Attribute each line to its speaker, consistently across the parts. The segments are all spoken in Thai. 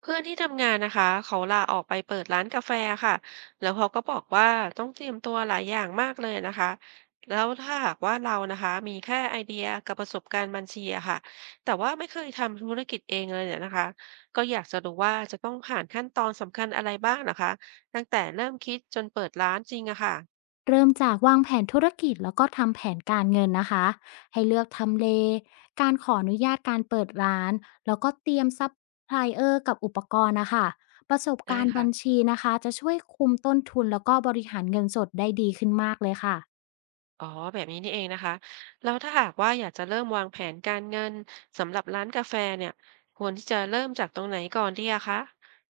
Speaker 1: เพื่อนที่ทำงานนะคะเขาลาออกไปเปิดร้านกาแฟค่ะแล้วเขาก็บอกว่าต้องเตรียมตัวหลายอย่างมากเลยนะคะแล้วถ้าหากว่าเรานะคะมีแค่ไอเดียกับประสบการณ์บัญชีอะค่ะแต่ว่าไม่เคยทำธุรกิจเองเลยเนี่ยนะคะก็อยากจะรู้ว่าจะต้องผ่านขั้นตอนสำคัญอะไรบ้างนะคะตั้งแต่เริ่มคิดจนเปิดร้านจริงอะค่ะ
Speaker 2: เริ่มจากวางแผนธุรกิจแล้วก็ทำแผนการเงินนะคะให้เลือกทำเลการขออนุญาตการเปิดร้านแล้วก็เตรียมซัพพลายเออร์กับอุปกรณ์นะคะประสบ
Speaker 1: ได้
Speaker 2: การณ์
Speaker 1: ค่ะ
Speaker 2: บัญชีนะคะจะช่วยคุมต้นทุนแล้วก็บริหารเงินสดได้ดีขึ้นมากเลยค่ะ
Speaker 1: อ๋อแบบนี้นี่เองนะคะแล้วถ้าหากว่าอยากจะเริ่มวางแผนการเงินสำหรับร้านกาแฟเนี่ยควรที่จะเริ่มจากตรงไหนก่อนดีอะคะ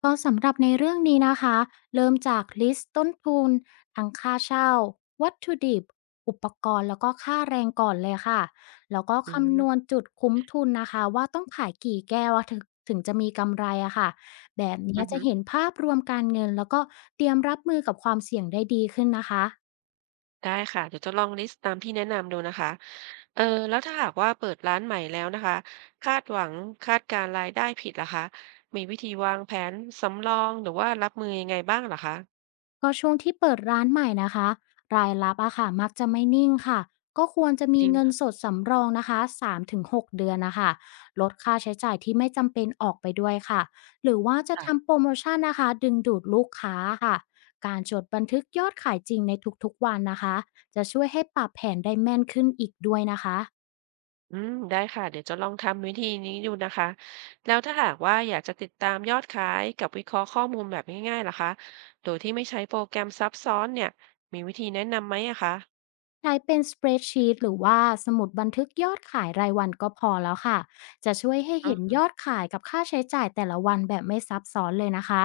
Speaker 2: ก็สำหรับในเรื่องนี้นะคะเริ่มจากลิสต์ต้นทุนทั้งค่าเช่าวัตถุดิบอุปกรณ์แล้วก็ค่าแรงก่อนเลยค่ะแล้วก็
Speaker 1: อื
Speaker 2: คำน
Speaker 1: ม
Speaker 2: วณจุดคุ้มทุนนะคะว่าต้องขายกี่แก้วถึงจะมีกำไรอะค่ะแบบนี้
Speaker 1: อือ
Speaker 2: จะ
Speaker 1: ฮึ
Speaker 2: เห็นภาพรวมการเงินแล้วก็เตรียมรับมือกับความเสี่ยงได้ดีขึ้นนะคะ
Speaker 1: ได้ค่ะ เดี๋ยวจะลองลิสต์ตามที่แนะนำดูนะคะ เออแล้วถ้าหากว่าเปิดร้านใหม่แล้วนะคะคาดหวังคาดการณ์รายได้ผิดล่ะคะมีวิธีวางแผนสำรองหรือว่ารับมือยังไงบ้างเหรอคะ
Speaker 2: ก็ช่วงที่เปิดร้านใหม่นะคะรายรับอะค่ะมักจะไม่นิ่งค่ะก็ควรจะ
Speaker 1: จ
Speaker 2: มี
Speaker 1: ริง
Speaker 2: เงิน
Speaker 1: ค่ะ
Speaker 2: สดสำรองนะคะ3-6เดือนนะคะลดค่าใช้จ่ายที่ไม่จำเป็นออกไปด้วยค่ะหรือว่าจะทำโป
Speaker 1: ค่ะ
Speaker 2: รโมชั่นนะคะดึงดูดลูกค้าค่ะการจดบันทึกยอดขายจริงในทุกๆวันนะคะจะช่วยให้ปรับแผนได้แม่นขึ้นอีกด้วยนะคะ
Speaker 1: อืมได้ค่ะเดี๋ยวจะลองทำวิธีนี้ดูนะคะ แล้วถ้าหากว่าอยากจะติดตามยอดขายกับวิเคราะห์ข้อมูลแบบง่ายๆล่ะคะโดยที่ไม่ใช้โปรแกรมซับซ้อนเนี่ยมีวิธีแนะนำไหมอะคะ
Speaker 2: ใช้เป็น Spreadsheet หรือว่าสมุดบันทึกยอดขายรายวันก็พอแล้วค่ะจะช่วยให้เห็น
Speaker 1: อา
Speaker 2: ยอดขายกับค่าใช้จ่ายแต่ละวันแบบไม่ซับซ้อนเลยนะคะ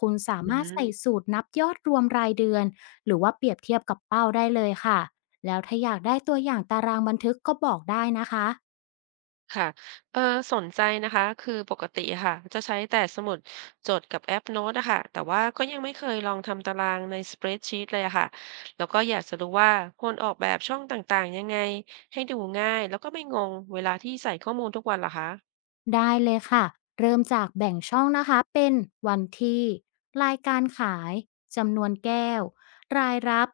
Speaker 2: คุณสา
Speaker 1: อื
Speaker 2: มารถใส่
Speaker 1: ม
Speaker 2: สูตรนับยอดรวมรายเดือนหรือว่าเปรียบเทียบกับเป้าได้เลยค่ะแล้วถ้าอยากได้ตัวอย่างตารางบันทึกก็บอกได้นะคะ
Speaker 1: ค่ะเออสนใจนะคะ คือปกติอะค่ะจะใช้แต่สมุดจดกับแอปโน้ตอะค่ะแต่ว่าก็ยังไม่เคยลองทำตารางใน spreadsheet เปรดชีตเลยอะค่ะ แล้วก็อยากจะรู้ว่าควรออกแบบช่องต่างๆยังไงให้ดูง่ายแล้วก็ไม่งงเวลาที่ใส่ข้อมูลทุกวันเหรอคะ
Speaker 2: ได้เลยค่ะเริ่มจากแบ่งช่องนะคะเป็นวันที่รายการขายจำนวนแก้วรายรับ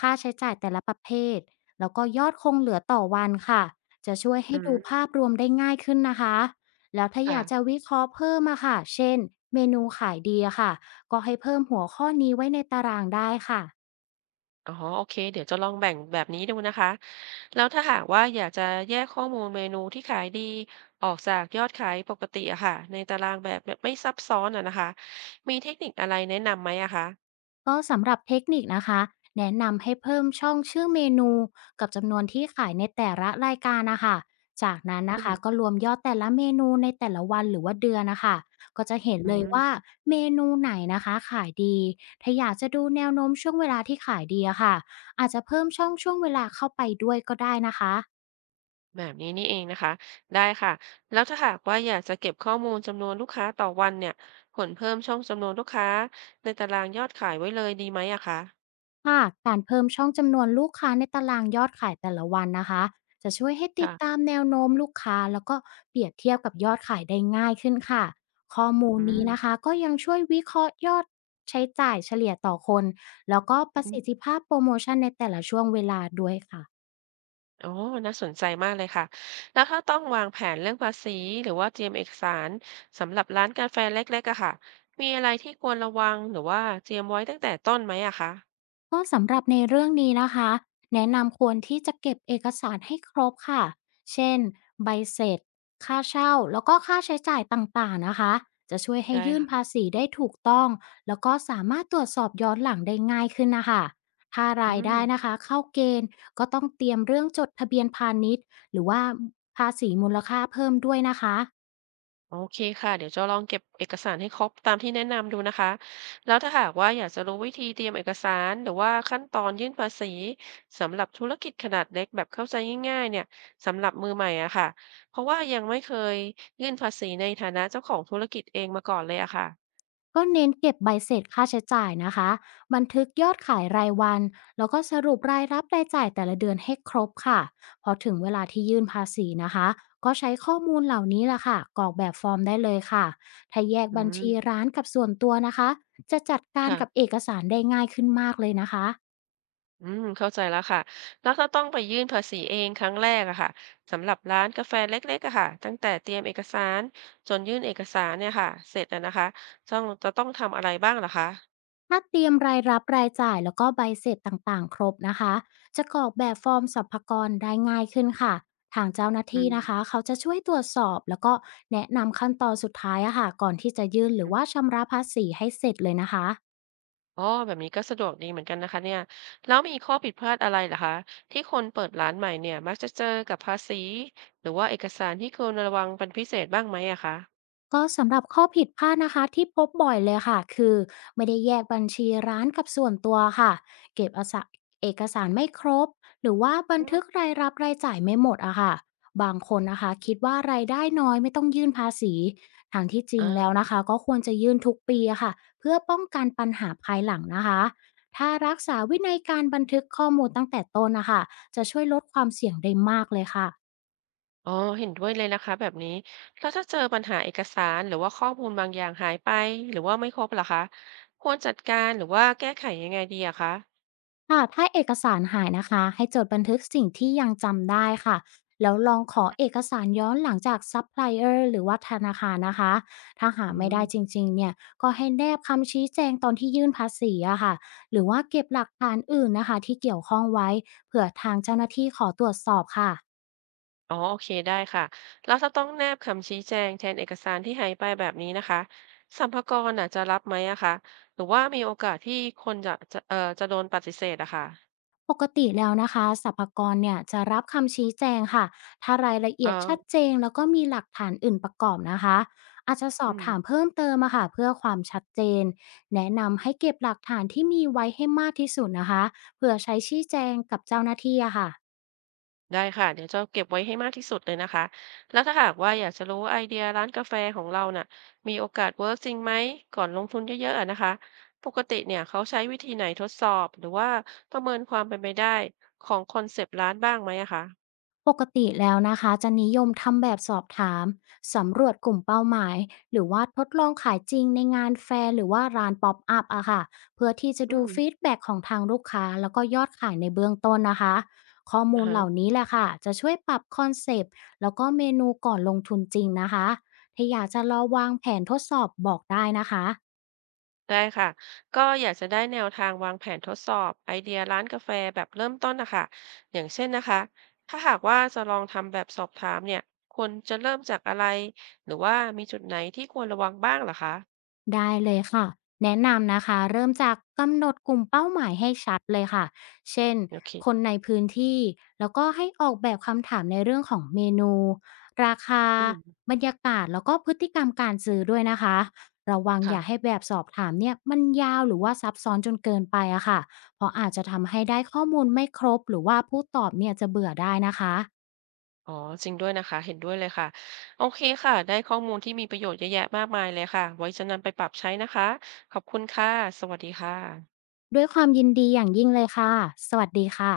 Speaker 2: ค่าใช้จ่ายแต่ละประเภทแล้วก็ยอดคงเหลือต่อวันค่ะจะช่วย
Speaker 1: อื
Speaker 2: ให้ดู
Speaker 1: ม
Speaker 2: ภาพรวมได้ง่ายขึ้นนะคะแล้วถ้าอ
Speaker 1: ค่ะ
Speaker 2: ยากจะวิเคราะห์เพิ่มอะค่ะเช่นเมนูขายดีอะค่ะก็ให้เพิ่มหัวข้อนี้ไว้ในตารางได้ค่ะ
Speaker 1: อ๋อโอเค เดี๋ยวจะลองแบ่งแบบนี้ดูนะคะ แล้วถ้าหากว่าอยากจะแยกข้อมูลเมนูที่ขายดีออกจากยอดขายปกติอะค่ะในตารางแบบไม่ซับซ้อนอะนะคะมีเทคนิคอะไรแนะนำไหมอะคะ
Speaker 2: ก็สำหรับเทคนิคนะคะแนะนำให้เพิ่มช่องชื่อเมนูกับจำนวนที่ขายในแต่ละรายการนะคะจากนั้น
Speaker 1: อื
Speaker 2: นะคะ
Speaker 1: ม
Speaker 2: ก็รวมยอดแต่ละเมนูในแต่ละวันหรือว่าเดือนนะคะก็จะเห็น
Speaker 1: อื
Speaker 2: เลย
Speaker 1: ม
Speaker 2: ว่าเมนูไหนนะคะขายดีถ้าอยากจะดูแนวโน้มช่วงเวลาที่ขายดีอะค่ะอาจจะเพิ่มช่องช่วงเวลาเข้าไปด้วยก็ได้นะคะ
Speaker 1: แบบนี้นี่เองนะคะได้ค่ะแล้วถ้าหากว่าอยากจะเก็บข้อมูลจำนวนลูกค้าต่อวันเนี่ยควรเพิ่มช่องจำนวนลูกค้าในตารางยอดขายไว้เลยดีไหมอะคะ
Speaker 2: ค่ะการเพิ่มช่องจำนวนลูกค้าในตารางยอดขายแต่ละวันนะคะจะช่วยให้ติด
Speaker 1: ค่ะ
Speaker 2: ตามแนวโน้มลูกค้าแล้วก็เปรียบเทียบกับยอดขายได้ง่ายขึ้นค่ะข้อมูล
Speaker 1: อื
Speaker 2: นี้
Speaker 1: ม
Speaker 2: นะคะก็ยังช่วยวิเคราะห์ยอดใช้จ่ายเฉลี่ยต่อคนแล้วก็ประ
Speaker 1: อืม
Speaker 2: สิทธิภาพโปรโมชั่นในแต่ละช่วงเวลาด้วยค่ะ
Speaker 1: อ๋อน่าสนใจมากเลยค่ะแล้วถ้าต้องวางแผนเรื่องภาษีหรือว่าเตรียมเอกสารสำหรับร้านกาแฟเล็กๆอะค่ะมีอะไรที่ควรระวังหรือว่าเตรียมไว้ตั้งแต่ต้นไหมอะคะ
Speaker 2: ก็สำหรับในเรื่องนี้นะคะแนะนำควรที่จะเก็บเอกสารให้ครบค่ะเช่นใบเสร็จค่าเช่าแล้วก็ค่าใช้จ่ายต่างๆนะคะจะช่วยให้
Speaker 1: ได้
Speaker 2: ยื่น
Speaker 1: ค่ะ
Speaker 2: ภาษีได้ถูกต้องแล้วก็สามารถตรวจสอบย้อนหลังได้ง่ายขึ้นนะคะถ้า
Speaker 1: อื
Speaker 2: รายได้นะ
Speaker 1: ม
Speaker 2: คะเข้าเกณฑ์ก็ต้องเตรียมเรื่องจดทะเบียนพาณิชย์หรือว่าภาษีมูลค่าเพิ่มด้วยนะคะ
Speaker 1: โอเคค่ะเดี๋ยวจะลองเก็บเอกสารให้ครบตามที่แนะนำดูนะคะแล้วถ้าหากว่าอยากจะรู้วิธีเตรียมเอกสารหรือว่าขั้นตอนยื่นภาษีสำหรับธุรกิจขนาดเล็กแบบเข้าใจง่ายๆเนี่ยสำหรับมือใหม่อะค่ะเพราะว่ายังไม่เคยยื่นภาษีในฐานะเจ้าของธุรกิจเองมาก่อนเลยอะค่ะ
Speaker 2: ก็เน้นเก็บใบเสร็จค่าใช้จ่ายนะคะบันทึกยอดขายรายวันแล้วก็สรุปรายรับรายจ่ายแต่ละเดือนให้ครบค่ะพอถึงเวลาที่ยื่นภาษีนะคะก็ใช้ข้อมูลเหล่านี้ล่ะค่ะกรอกแบบฟอร์มได้เลยค่ะถ้าแยก
Speaker 1: อื
Speaker 2: บัญชี
Speaker 1: ม
Speaker 2: ร้านกับส่วนตัวนะคะจะจัดการกับ
Speaker 1: ค่ะ
Speaker 2: เอกสารได้ง่ายขึ้นมากเลยนะคะ
Speaker 1: อืมเข้าใจแล้วค่ะ แล้วถ้าต้องไปยื่นภาษีเองครั้งแรกอะค่ะสำหรับร้านกาแฟเล็กๆอะค่ะตั้งแต่เตรียมเอกสารจนยื่นเอกสารเนี่ยค่ะเสร็จอะนะคะต้องจะต้องทำอะไรบ้างเหรอคะ
Speaker 2: ถ้าเตรียมรายรับรายจ่ายแล้วก็ใบเสร็จต่างๆ ครบนะคะ จะกรอกแบบฟอร์มสรรพากรได้ง่ายขึ้นค่ะทางเจ้าหน้า
Speaker 1: อื
Speaker 2: ที่
Speaker 1: ม
Speaker 2: นะคะเขาจะช่วยตรวจสอบแล้วก็แนะนำขั้นตอนสุดท้ายอะค่ะก่อนที่จะยื่นหรื
Speaker 1: อื
Speaker 2: อว่า
Speaker 1: ม
Speaker 2: ชำระภาษีให้เสร็จเลยนะคะ
Speaker 1: อ๋อแบบนี้ก็สะดวกดีเหมือนกันนะคะเนี่ยแล้วมีข้อผิดพลาดอะไรเหรอคะที่คนเปิดร้านใหม่เนี่ยมักจะเจอกับภาษีหรือว่าเอกสารที่ควรระวังเป็นพิเศษบ้างไหมอะคะ
Speaker 2: ก็สำหรับข้อผิดพลาดนะคะที่พบบ่อยเลยค่ะคือไม่ได้แยกบัญชีร้านกับส่วนตัวค่ะเก็บอาสะเอกสารไม่ครบหรือว่าบัน
Speaker 1: อื
Speaker 2: ทึก
Speaker 1: ม
Speaker 2: รายรับรายจ่ายไม่หมดอะค่ะบางคนนะคะคิดว่ารายได้น้อยไม่ต้องยื่นภาษีทางที่จริงแล้ว
Speaker 1: อ่า
Speaker 2: นะคะก็ควรจะยื่นทุกปีอะค่ะเพื่อป้องกันปัญหาภายหลังนะคะถ้ารักษาวินัยการบันทึกข้อมูลตั้งแต่ต้นนะคะจะช่วยลดความเสี่ยงได้มากเลยค่ะ
Speaker 1: อ๋อเห็นด้วยเลยนะคะแบบนี้แล้วถ้าเจอปัญหาเอกสารหรือว่าข้อมูลบางอย่างหายไปหรือว่าไม่ครบล่ะคะควรจัดการหรือว่าแก้ไขยังไงดีอะคะ
Speaker 2: ค่ะถ้าเอกสารหายนะคะให้จดบันทึกสิ่งที่ยังจำได้ค่ะแล้วลองขอเอกสารย้อนหลังจากซัพพลายเออร์หรือว่าธนาคารนะคะถ้าหา
Speaker 1: อื
Speaker 2: ไม่
Speaker 1: ม
Speaker 2: ได้จริงๆเนี่ยก็ให้แนบคำชี้แจงตอนที่ยื่นภาษีอะค่ะหรือว่าเก็บหลักฐานอื่นนะคะที่เกี่ยวข้องไว้เผื่อทางเจ้าหน้าที่ขอตรวจสอบค่ะ
Speaker 1: อ๋อโอเคได้ค่ะแล้วถ้าต้องแนบคำชี้แจงแทนเอกสารที่หายไปแบบนี้นะคะสรรพากรน่ะจะรับไหมอะคะหรือว่ามีโอกาสที่คนจะจะโดนปฏิเสธอะค่ะ
Speaker 2: ปกติแล้วนะคะสรรพากรเนี่ยจะรับคำชี้แจงค่ะ ถ้ารายละ
Speaker 1: เอ่
Speaker 2: เอี
Speaker 1: อ
Speaker 2: ยดชัดเจนแล้วก็มีหลักฐานอื่นประกอบนะคะ อาจจะสอ
Speaker 1: อื
Speaker 2: บ
Speaker 1: ม
Speaker 2: ถามเพิ่มเติมอะค่ะเพื่อความชัดเจน แนะนำให้เก็บหลักฐานที่มีไว้ให้มากที่สุดนะคะเพื่อใช้ชี้แจงกับเจ้าหน้าที่อะค่ะ
Speaker 1: ได้ค่ะเดี๋ยวจะเก็บไว้ให้มากที่สุดเลยนะคะแล้วถ้าหากว่าอยากจะรู้ไอเดียร้านกาแฟของเราน่ะมีโอกาสเวิร์กจริงไหมก่อนลงทุนเยอะๆอะนะคะปกติเนี่ยเขาใช้วิธีไหนทดสอบหรือว่าประเมินความเป็นไปได้ของคอนเซปต์ร้านบ้างไหมอะคะ
Speaker 2: ปกติแล้วนะคะจะนิยมทำแบบสอบถามสำรวจกลุ่มเป้าหมายหรือว่าทดลองขายจริงในงานแฟร์หรือว่าร้านป๊อปอัพอะค่ะเพื่อที่จะ
Speaker 1: อื
Speaker 2: ดู
Speaker 1: ม
Speaker 2: ฟีดแบ็ของทางลูกค้าแล้วก็ยอดขายในเบื้องต้นนะคะข้อ
Speaker 1: อ่า
Speaker 2: มูล
Speaker 1: ฮะ
Speaker 2: เหล่านี้แหละค่ะจะช่วยปรับคอนเซปต์แล้วก็เมนูก่อนลงทุนจริงนะคะถ้าอยากจะลองวางแผนทดสอบบอกได้นะคะ
Speaker 1: ได้ค่ะก็อยากจะได้แนวทางวางแผนทดสอบไอเดียร้านกาแฟแบบเริ่มต้นนะคะอย่างเช่นนะคะถ้าหากว่าจะลองทำแบบสอบถามเนี่ยควรจะเริ่มจากอะไรหรือว่ามีจุดไหนที่ควรระวังบ้างเหรอคะ
Speaker 2: ได้เลยค่ะแนะนำนะคะเริ่มจากกำหนดกลุ่มเป้าหมายให้ชัดเลยค่ะเช่น
Speaker 1: โอเค
Speaker 2: คนในพื้นที่แล้วก็ให้ออกแบบคำถามในเรื่องของเมนูราคา
Speaker 1: อืม
Speaker 2: บรรยากาศแล้วก็พฤติกรรมการซื้อด้วยนะคะระวังอ
Speaker 1: ค่ะ
Speaker 2: ย่าให้แบบสอบถามเนี่ยมันยาวหรือว่าซับซ้อนจนเกินไปอะค่ะเพราะอาจจะทำให้ได้ข้อมูลไม่ครบหรือว่าผู้ตอบเนี่ยจะเบื่อได้นะคะ
Speaker 1: อ๋อ จริงด้วยนะคะ เห็นด้วยเลยค่ะ โอเคค่ะ ได้ข้อมูลที่มีประโยชน์เยอะแยะมากมายเลยค่ะ ไว้จะนำไปปรับใช้นะคะ ขอบคุณค่ะ สวัสดีค่ะ
Speaker 2: ด้วยความยินดีอย่างยิ่งเลยค่ะสวัสดีค่ะ